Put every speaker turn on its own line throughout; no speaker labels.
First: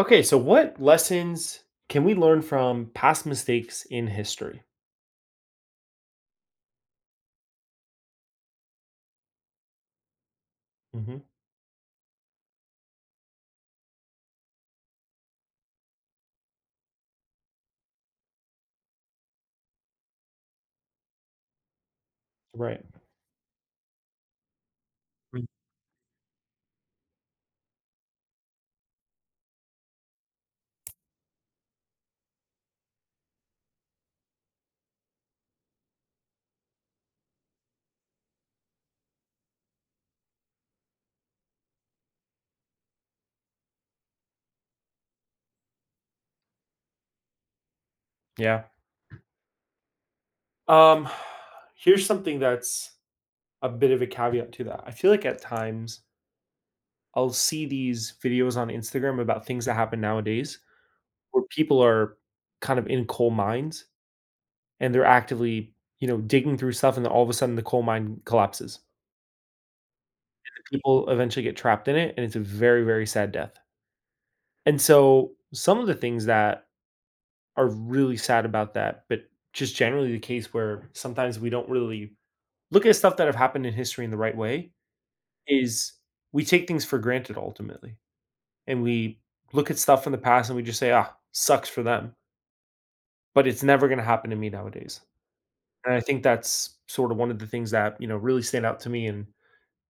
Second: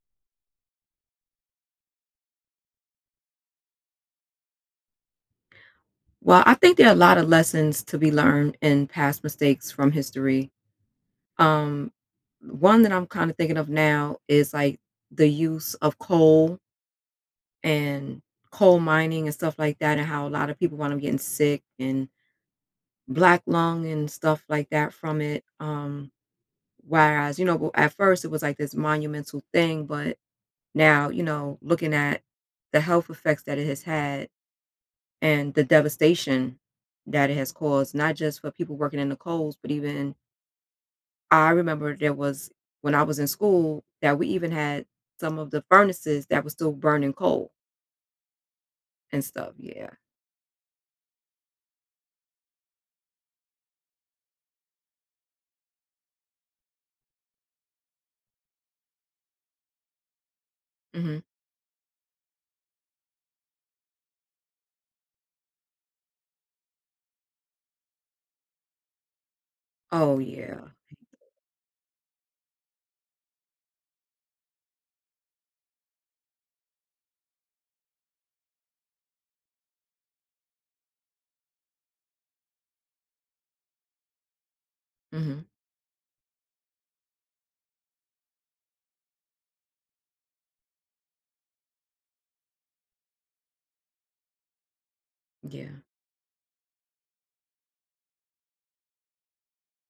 Okay, so what lessons can we learn from past mistakes in history?
Well, I think there are a lot of lessons to be learned in past mistakes from history.
Hmm.
Um, One that I'm kind of thinking of now is like the use of coal and coal mining and stuff like that, and how a lot of people wound up getting sick and
Right.
black lung and stuff like that from it.
Mm.
Whereas, you know, at first it was like this monumental thing, but now, you know, looking at the health effects that it has had and the devastation that it has caused, not just for people working in the coals, but even I remember there was when I was in school that we even had some of the furnaces that were still burning coal
Yeah.
and stuff. Yeah.
Um, here's something that's a bit of a caveat to that. I feel like at times I'll see these videos on Instagram about things that happen nowadays
Hmm.
where people are kind of in coal mines and they're actively, you know, digging through stuff and then all of a sudden the coal mine collapses.
Oh yeah.
People eventually get trapped in it and it's a very, very sad death. And so some of the things that are really sad about that, but just generally the case where sometimes we don't really look at stuff that have happened in history in the right way
Hmm.
is we take things for granted ultimately. And we look at stuff in the past and we just say, ah, sucks for them, but it's never going to happen to me nowadays.
Yeah.
And I think that's sort of one of the things that, you know, really stand out to me. And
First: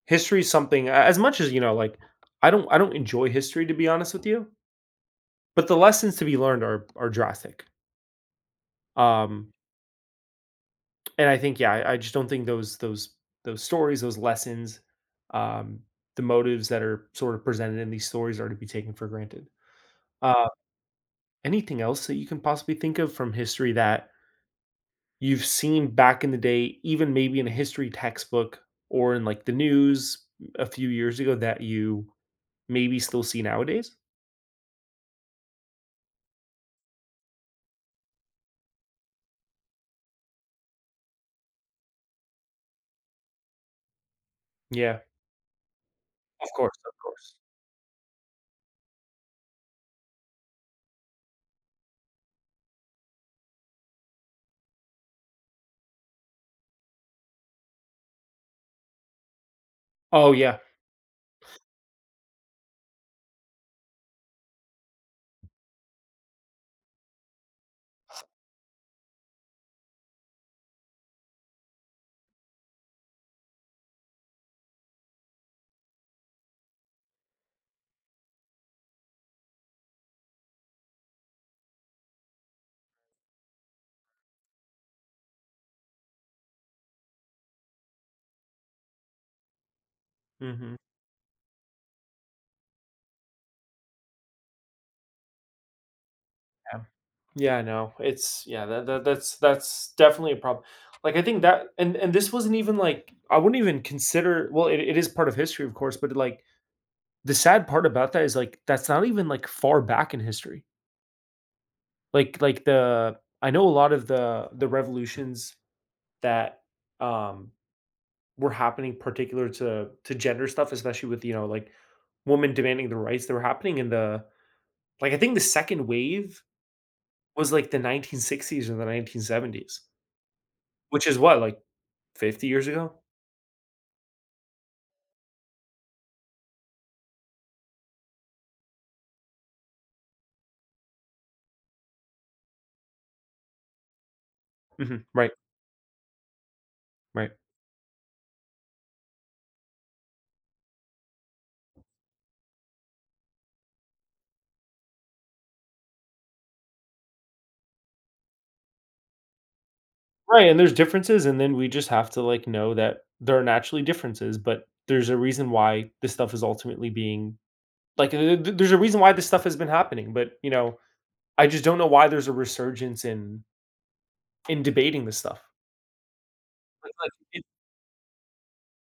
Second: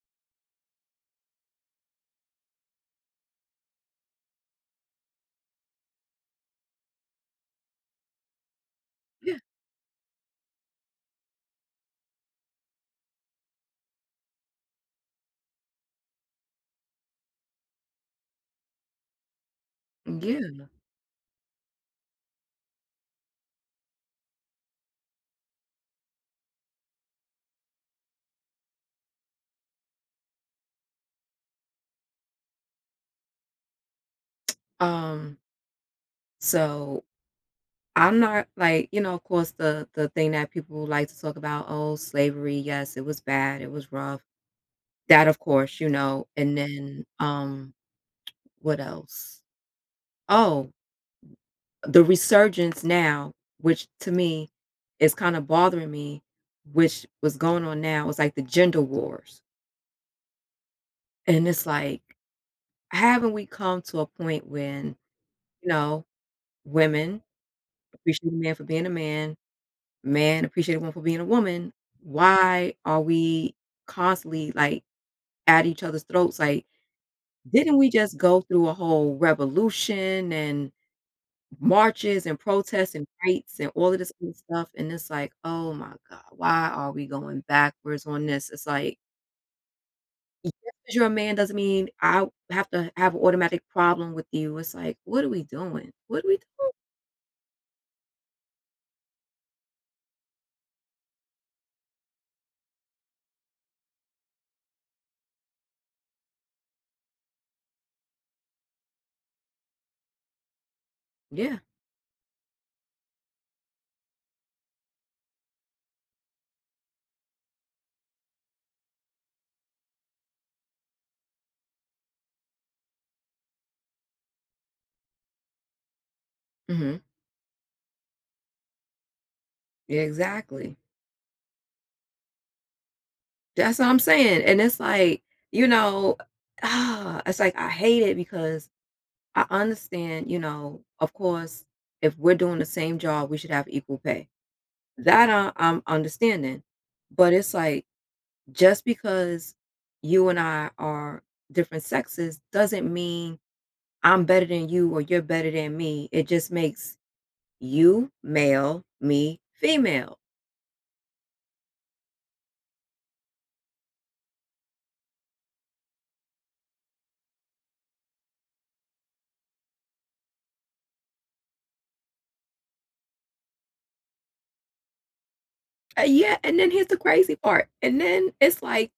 history is something as much as, you know, like I don't enjoy history to be honest with you, but the lessons to be learned are drastic.
Yeah.
Um, And I think, yeah, I just don't think those stories, those lessons, um, the motives that are sort of presented in these stories are to be taken for granted. Uh,
Yeah.
Anything else that you can possibly think of from history that you've seen back in the day, even maybe in a history textbook or in like the news a few years ago that you maybe still see nowadays?
Um. So I'm not like you know, of course, the thing that people like to talk about. Oh, slavery. Yes, it was bad. It was rough.
Yeah,
That, of course, you know.
of
And
course, of
then,
course.
what else? Oh, the resurgence now, which to me is kind of bothering me, which was going on now, is like the gender wars.
Oh yeah.
And it's like, haven't we come to a point when, you know, women appreciate a man for being a man, man appreciate a woman for being a woman? Why are we constantly like at each other's throats? Like, didn't we just go through a whole revolution and marches and protests and rights and all of this other stuff, and it's like, "Oh my god, why are we going backwards on this?" It's like, "Just
Hmm.
'cause you're a man doesn't mean I have to have an automatic problem with you." It's like, "What are we doing? What are we doing?"
Yeah, no, that's definitely a problem. Like I think that, and this wasn't even like I wouldn't even consider. Well, it is part of history, of course, but like the sad part about that is like that's not even like far back in history.
Yeah.
Like the I know a lot of the revolutions that um were happening, particular to gender stuff, especially with you know like women demanding the rights that were happening in the, like, I think the second wave
Mhm.
was like the 1960s or the 1970s,
Yeah, exactly.
which is what, like, 50 years ago?
That's what I'm saying, and it's like, you know, ah it's like I hate it because I understand, you know, of course, if we're doing the same job, we should have equal pay.
Mhm.
That
Right,
I'm understanding, but
right.
it's like, just because you and I are different sexes doesn't mean I'm better than you or you're better than me. It just makes you male, me female.
Right, and there's differences, and then we just have to, like, know that there are naturally differences, but there's a reason why this stuff is ultimately being like, th th there's a reason why this stuff has been happening, but, you know, I just don't know why there's a resurgence in debating this stuff.
Yeah, and then here's the
It's like
crazy
it
part. And then it's like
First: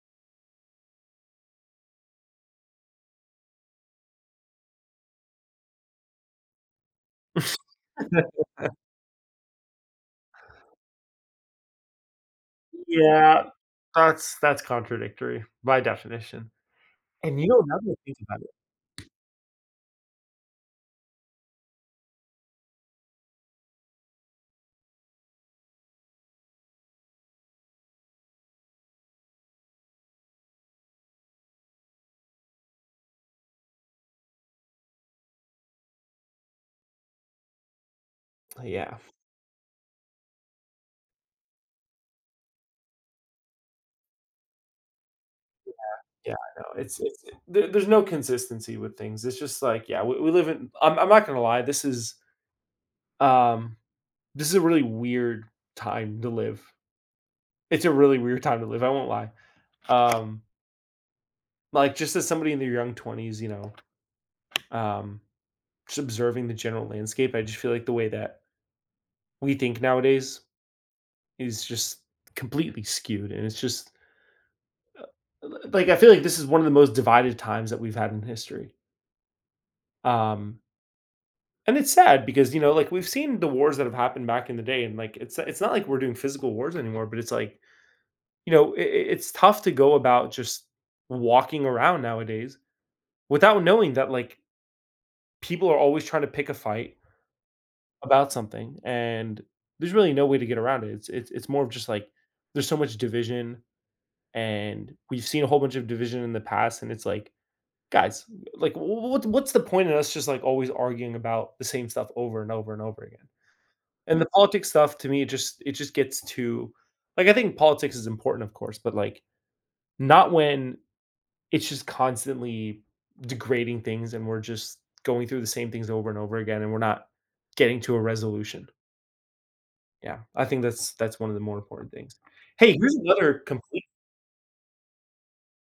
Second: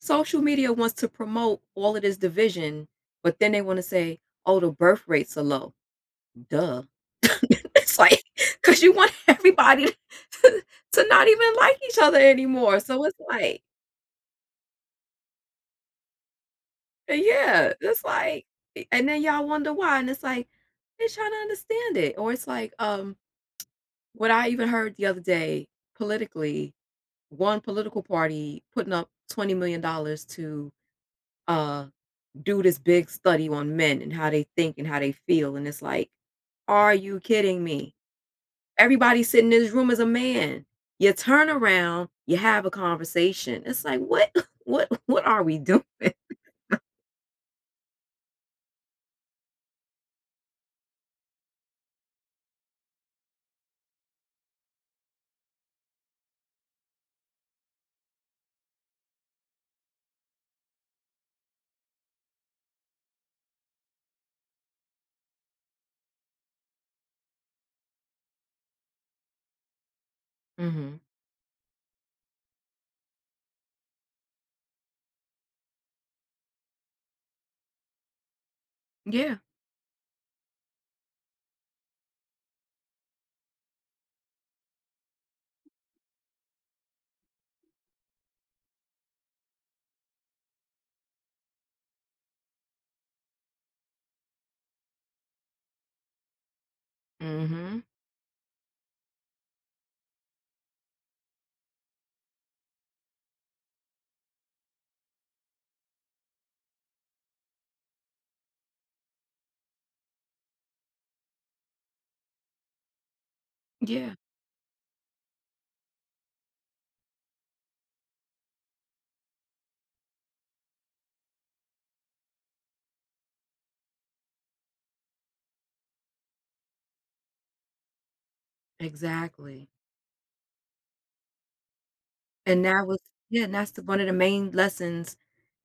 social media wants to promote all of this division, but then they want to say, "Oh, the birth rates are low." Duh. It's like, cause you want everybody to not even like each other anymore, so it's
Yeah,
like
that's contradictory by definition. And you know,
yeah,
now that I
it's
think about
like
it.
and then y'all wonder why, and it's like, they're trying to understand it, or it's like, what I even heard the other day politically, one political party putting up $20 million to, uh, do this big study on men and how they think and how they feel, and it's like, "Are you kidding me?"
Yeah.
Everybody sitting in this room is a man. You turn around, you have a conversation. It's like, what, what are we doing?
Yeah, I know. It's there's no consistency with things. It's just like, yeah, we live in. I'm not gonna lie. Um this is a really weird time to live. It's a really weird time to live. I won't lie. Um, like just as somebody in their young twenties, you know, um, just observing the general landscape. I just feel like the way that we think nowadays
Hmm.
is just completely skewed, and it's just like I feel like this is one of the most divided times that we've had in history.
Yeah.
Um, And it's sad because, you know, like, we've seen the wars that have happened back in the day, and, like, it's not like we're doing physical wars anymore, but it's like, you know, it's tough to go about just walking around nowadays without knowing that, like, people are always trying to pick a fight
Hmm.
about something, and there's really no way to get around it. It's more of just, like, there's so much division, and we've seen a whole bunch of division in the past, and it's like, "Guys, like, what's the point in us just, like, always arguing about the same stuff over and over and over again?"
Yeah.
And the politics stuff to me, it just gets too, like, I think politics is important, of course, but like not when it's just constantly degrading things and we're just going through the same things over and over again and we're not getting to a resolution.
Exactly.
Yeah. I think that's one of the more important things.
And
Hey,
that
here's
was
another
Yeah, and that's the
complete.
one of the main lessons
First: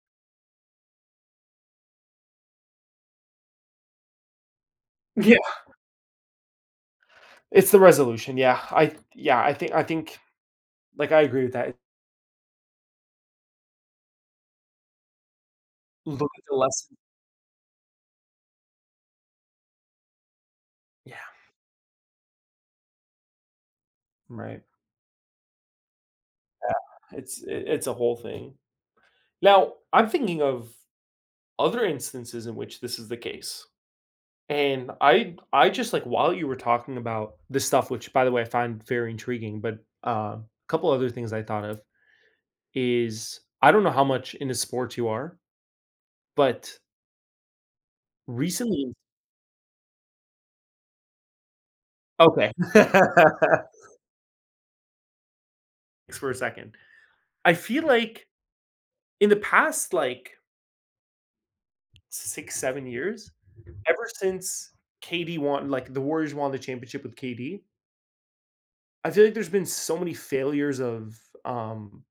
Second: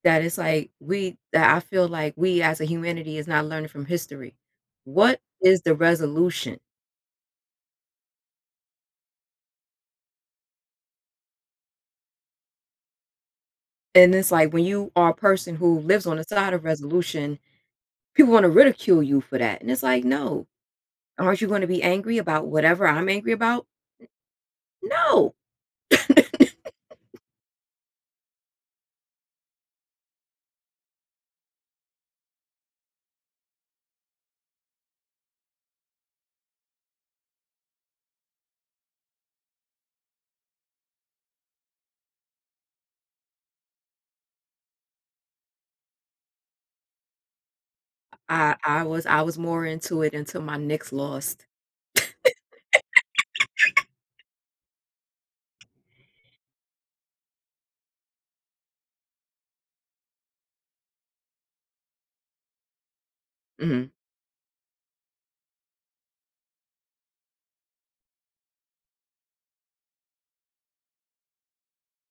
that it's like we that I feel like we as a humanity is not learning from history. What
Yeah.
is the resolution?
It's the resolution. Yeah. I yeah, I think like I agree with that.
And it's like when you are a person who lives on the
Look at
side
the
of
lesson.
resolution, people want to ridicule you for that. And it's like, no,
Yeah.
aren't you going to be angry about whatever I'm angry about?
Right.
No.
It's a whole thing. Now, I'm thinking of other instances in which this is the case. And I just like while you were talking about this stuff, which by the way I find very intriguing, but uh, a couple other things I thought of is I don't know how much into sports you are, but
I I
recently,
was I was more into it until my Knicks lost.
okay, thanks for a second. I feel like in the past like 6 or 7 years,
Mhm.
ever since KD won, like the Warriors won the championship with KD, I feel like there's been so many failures um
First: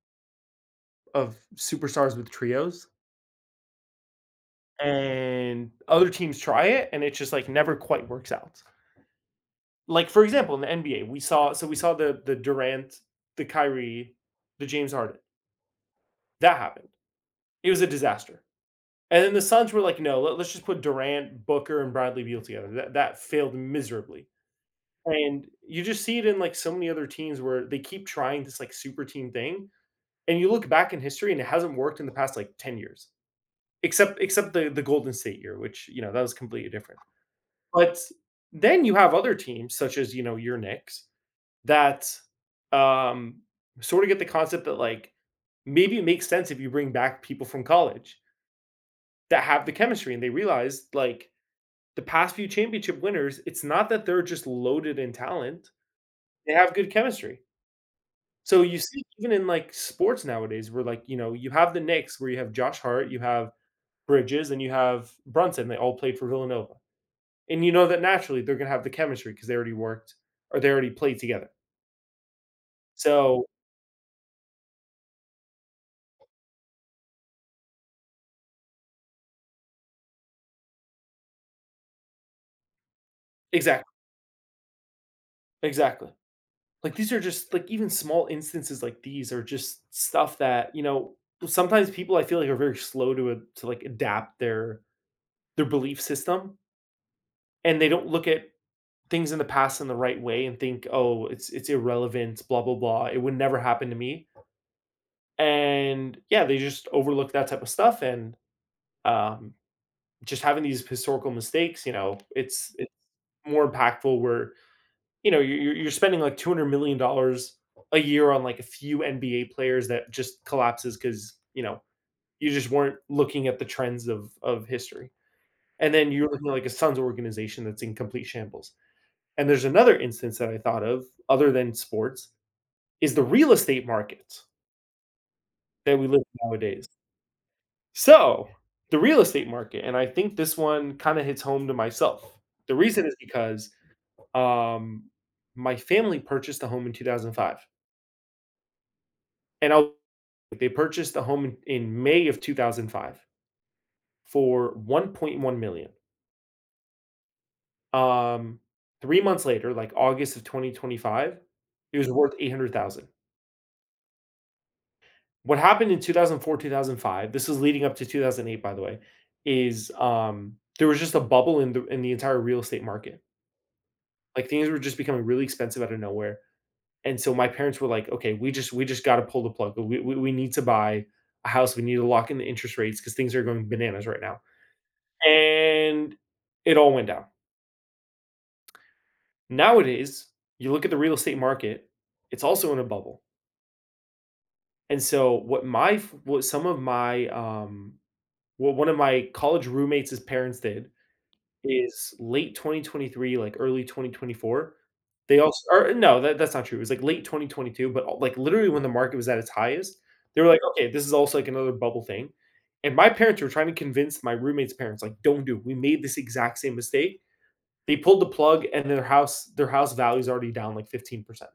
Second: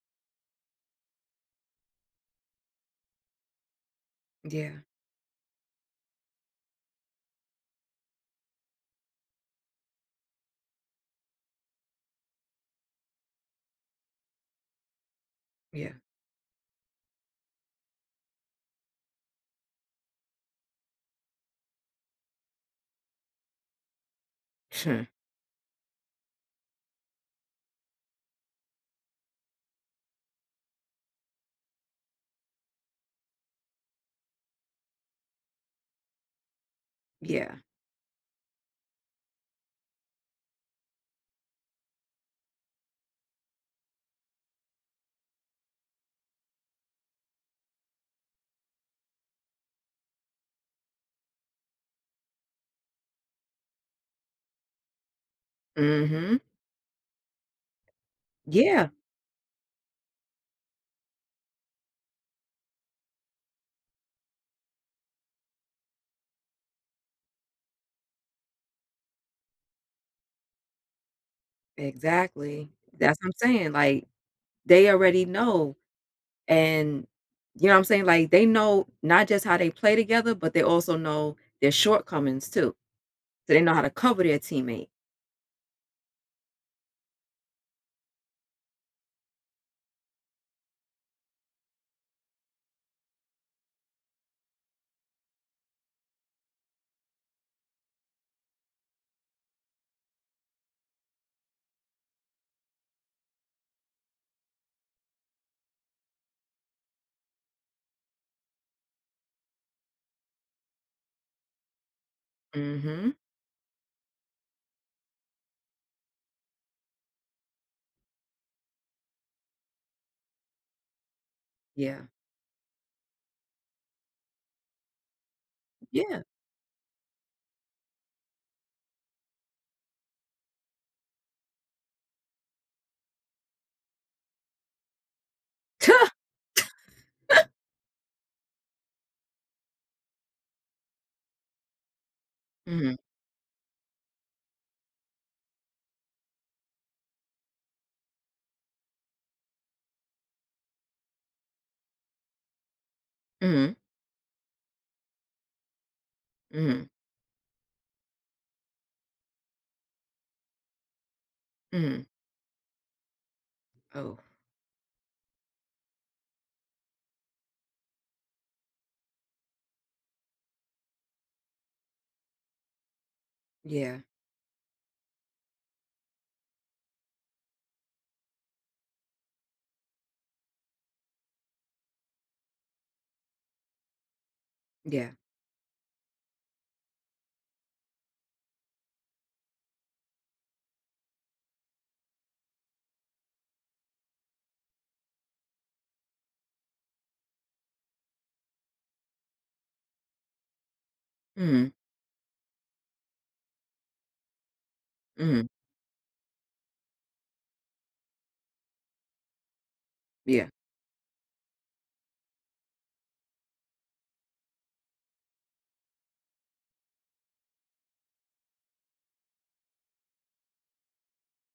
of superstars with trios,
Yeah.
and other teams try it, and it just like never quite works out. Like for example, in the NBA, we saw the Durant, the Kyrie, the James Harden.
Yeah.
That happened. It was a disaster. And then the Suns were like, no, let us just put Durant, Booker, and Bradley Beal together. That failed miserably. And you just see it in like so many other teams where they keep trying this like super team thing. And you look back in history and it hasn't worked in the past like 10 years. Except the Golden State year, which, you know, that was completely different.
Yeah.
But then you have other teams such as, you know, your Knicks that, um, sort of get the concept that, like, maybe it makes sense if you bring back people from college that have the chemistry and they realize, like, the past few championship winners, it's not that they're just loaded in talent,
Mhm.
they have good chemistry. So you
Yeah.
see even in, like, sports nowadays where, like, you know, you have the Knicks where you have Josh Hart, you have Bridges, and you have Brunson, they all played for Villanova. And you know that naturally they're gonna have the chemistry because they already worked or they already played together.
Exactly. That's what
So
I'm saying, like, they already know, and you know what I'm saying? Like, they know not just how they play together, but they also know their shortcomings too, so they know how to
exactly,
cover their teammate.
exactly. Like these are just like even small instances, like these are just stuff that, you know, sometimes people I feel like are very slow to adapt their belief system and they don't look at things in the past in the right way and think, "Oh, it's irrelevant, blah blah blah. It would never happen to me." And yeah, they just overlook that type of stuff and um just having these historical mistakes, you know, it's
Mhm.
more impactful where, you know, you're spending like $200 million dollars a year on like a few NBA players that just collapses because, you know,
Yeah.
you just weren't looking at the trends of history. And then
Yeah.
you're looking at like a Suns organization that's in complete shambles. And there's another instance that I thought of other than sports is the real estate market that we live in nowadays. So, the real estate market, and I think this one kinda hits home to myself. The
Mhm.
reason is because Um, my family purchased a home in 2005, and I'll they purchased the home in May of 2005
Mhm.
for 1,100,000.
Mhm.
Um, 3 months later, like August of 2025, it
Mhm.
was worth 800,000.
Oh,
What happened in 2004, 2005, this is leading up to 2008, by the way, is, there was just a bubble in the entire real estate market.
yeah.
Like, things were just becoming really expensive out of nowhere. And so my parents were like, "Okay, we just gotta pull the plug. We need to buy a house. We need to lock in the interest rates because things are going bananas right now."
Yeah.
And it all went down. Nowadays, you look at the real estate market; it's also in a bubble. And so what my f- what some of my what one of my college roommates' parents did
Mhm.
is late 2023, like, early 2024. They
Mhm.
also or no, that's not true. It was, like, late 2022, but, like, literally when the market was at its highest, they were
Yeah.
like, "Okay, this is also, like, another bubble thing." And my parents were trying to convince my roommate's parents, like, "Don't do it. We made this exact same mistake." They pulled the plug and their house value is already down, like, 15%.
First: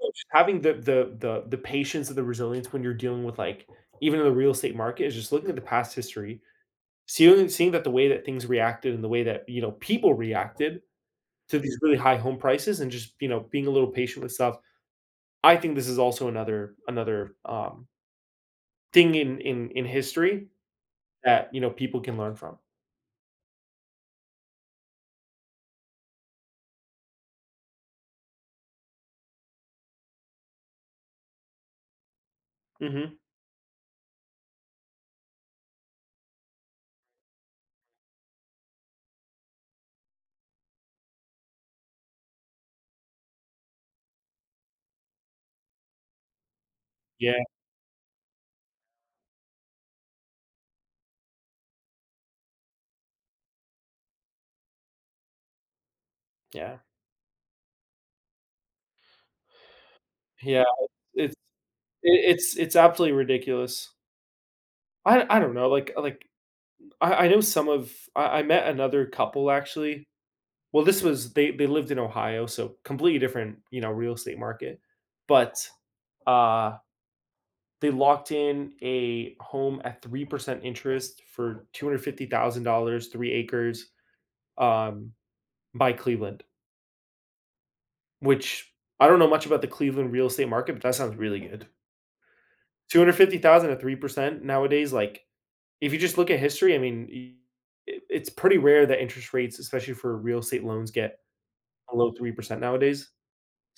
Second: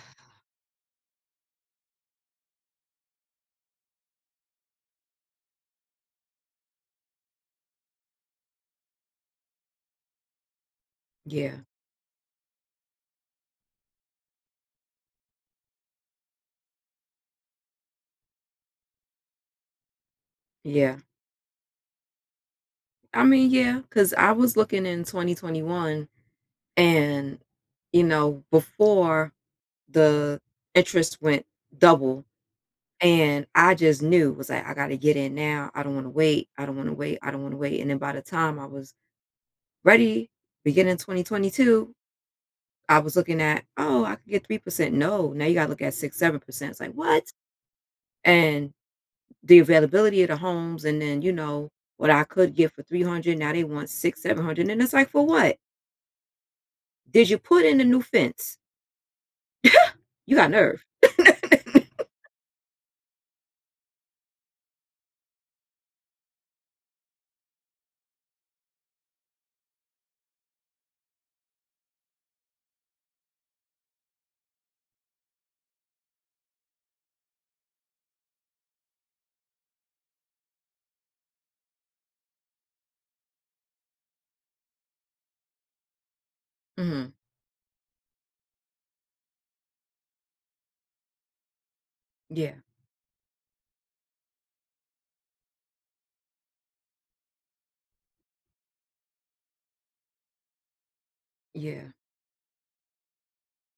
So just having the patience and the resilience when you're dealing with, like, even in the real estate market is just looking at the past history. Seeing that the way that things reacted and the way that, you know, people reacted
Yeah.
to these really high home prices and just, you know, being a little patient with stuff. I think this is also another thing in history
Yeah.
that, you know, people can learn from.
I mean, yeah, because I was looking in 2021 and, you know, before the interest went double,
Mhm.
and I just knew, was like, "I gotta get in now. I don't wanna wait. I don't wanna wait. I don't wanna wait," and then by the time I was ready, beginning 2022, I was looking at, "Oh, I could get 3%." No, now you gotta look at 6, 7%. It's like, "What?"
Yeah,
And the availability of the homes and then, you know, what I could get for 300, now they want 6, 700, and it's like, "For what?
yeah,
Did you put in a new fence? You got
yeah.
nerve."
It's it it's absolutely ridiculous. I don't know, like, I know some of I met another couple actually. Well, this was they lived in Ohio, so completely different, you know, real estate market, but, uh they locked in a home at 3% interest for $250,000, 3 acres, um, by Cleveland,
Mhm.
which I don't know much about the Cleveland real estate market, but that sounds really good.
Yeah.
250,000 at 3% nowadays, like, if you just look at history, I mean, y it's pretty rare that interest rates, especially for real estate loans, get
Yeah.
below 3% nowadays,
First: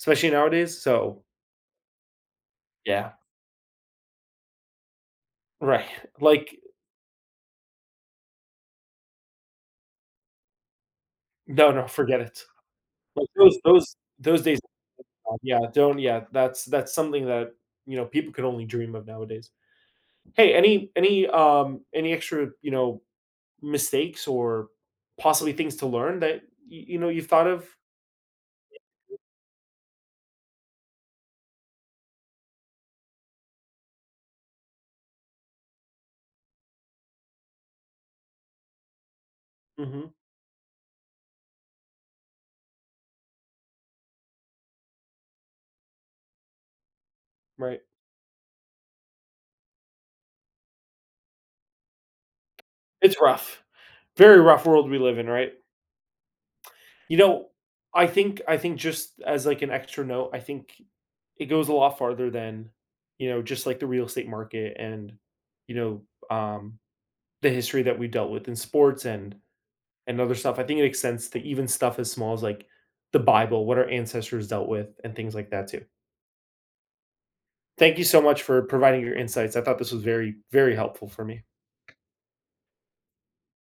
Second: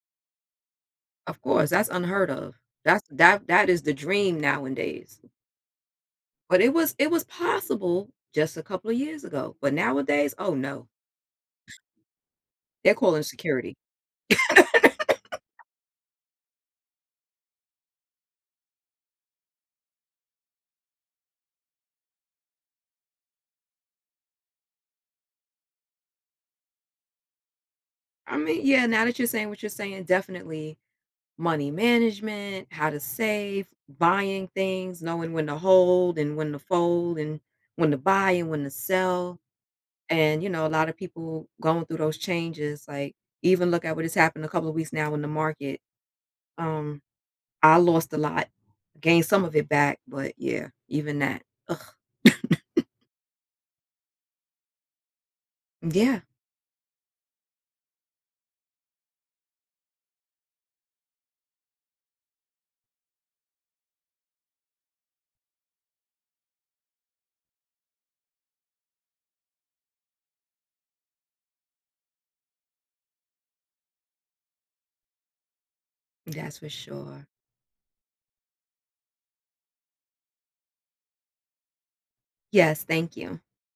especially nowadays, so
Of course, that's unheard of. That's
yeah,
that that is the dream nowadays.
right, like,
But it was possible just a couple of years ago, but nowadays, oh, no.
no, no, forget it.
They're calling
Like, those
security.
those those days. Yeah, don't yeah, that's something that, you know, people could only dream of nowadays. Hey, any extra, you know, mistakes or possibly things to learn that you know you've thought of?
I mean, yeah, now that you're saying what you're saying, definitely money management, how to save, buying things, knowing when to hold and when to fold and when to buy and when to sell.
Mhm.
And, you know, a lot of people going through those changes, like, even look at what has happened a couple of weeks now in the market. Um, I
Right.
lost a lot, gained some of it back, but yeah, even that. Ugh.
It's rough. Very rough world we live in, right?
Yeah,
You know, I think just as like an extra note, I think it goes a lot farther than, you know, just like the real estate market and, you know, um the history that we dealt with in sports and other stuff. I think it makes sense to even stuff as small as like the Bible, what our ancestors dealt with, and things like that too.
that's for sure.
Thank you so much for providing your insights. I thought this was very, very helpful for me.
Yes, thank you.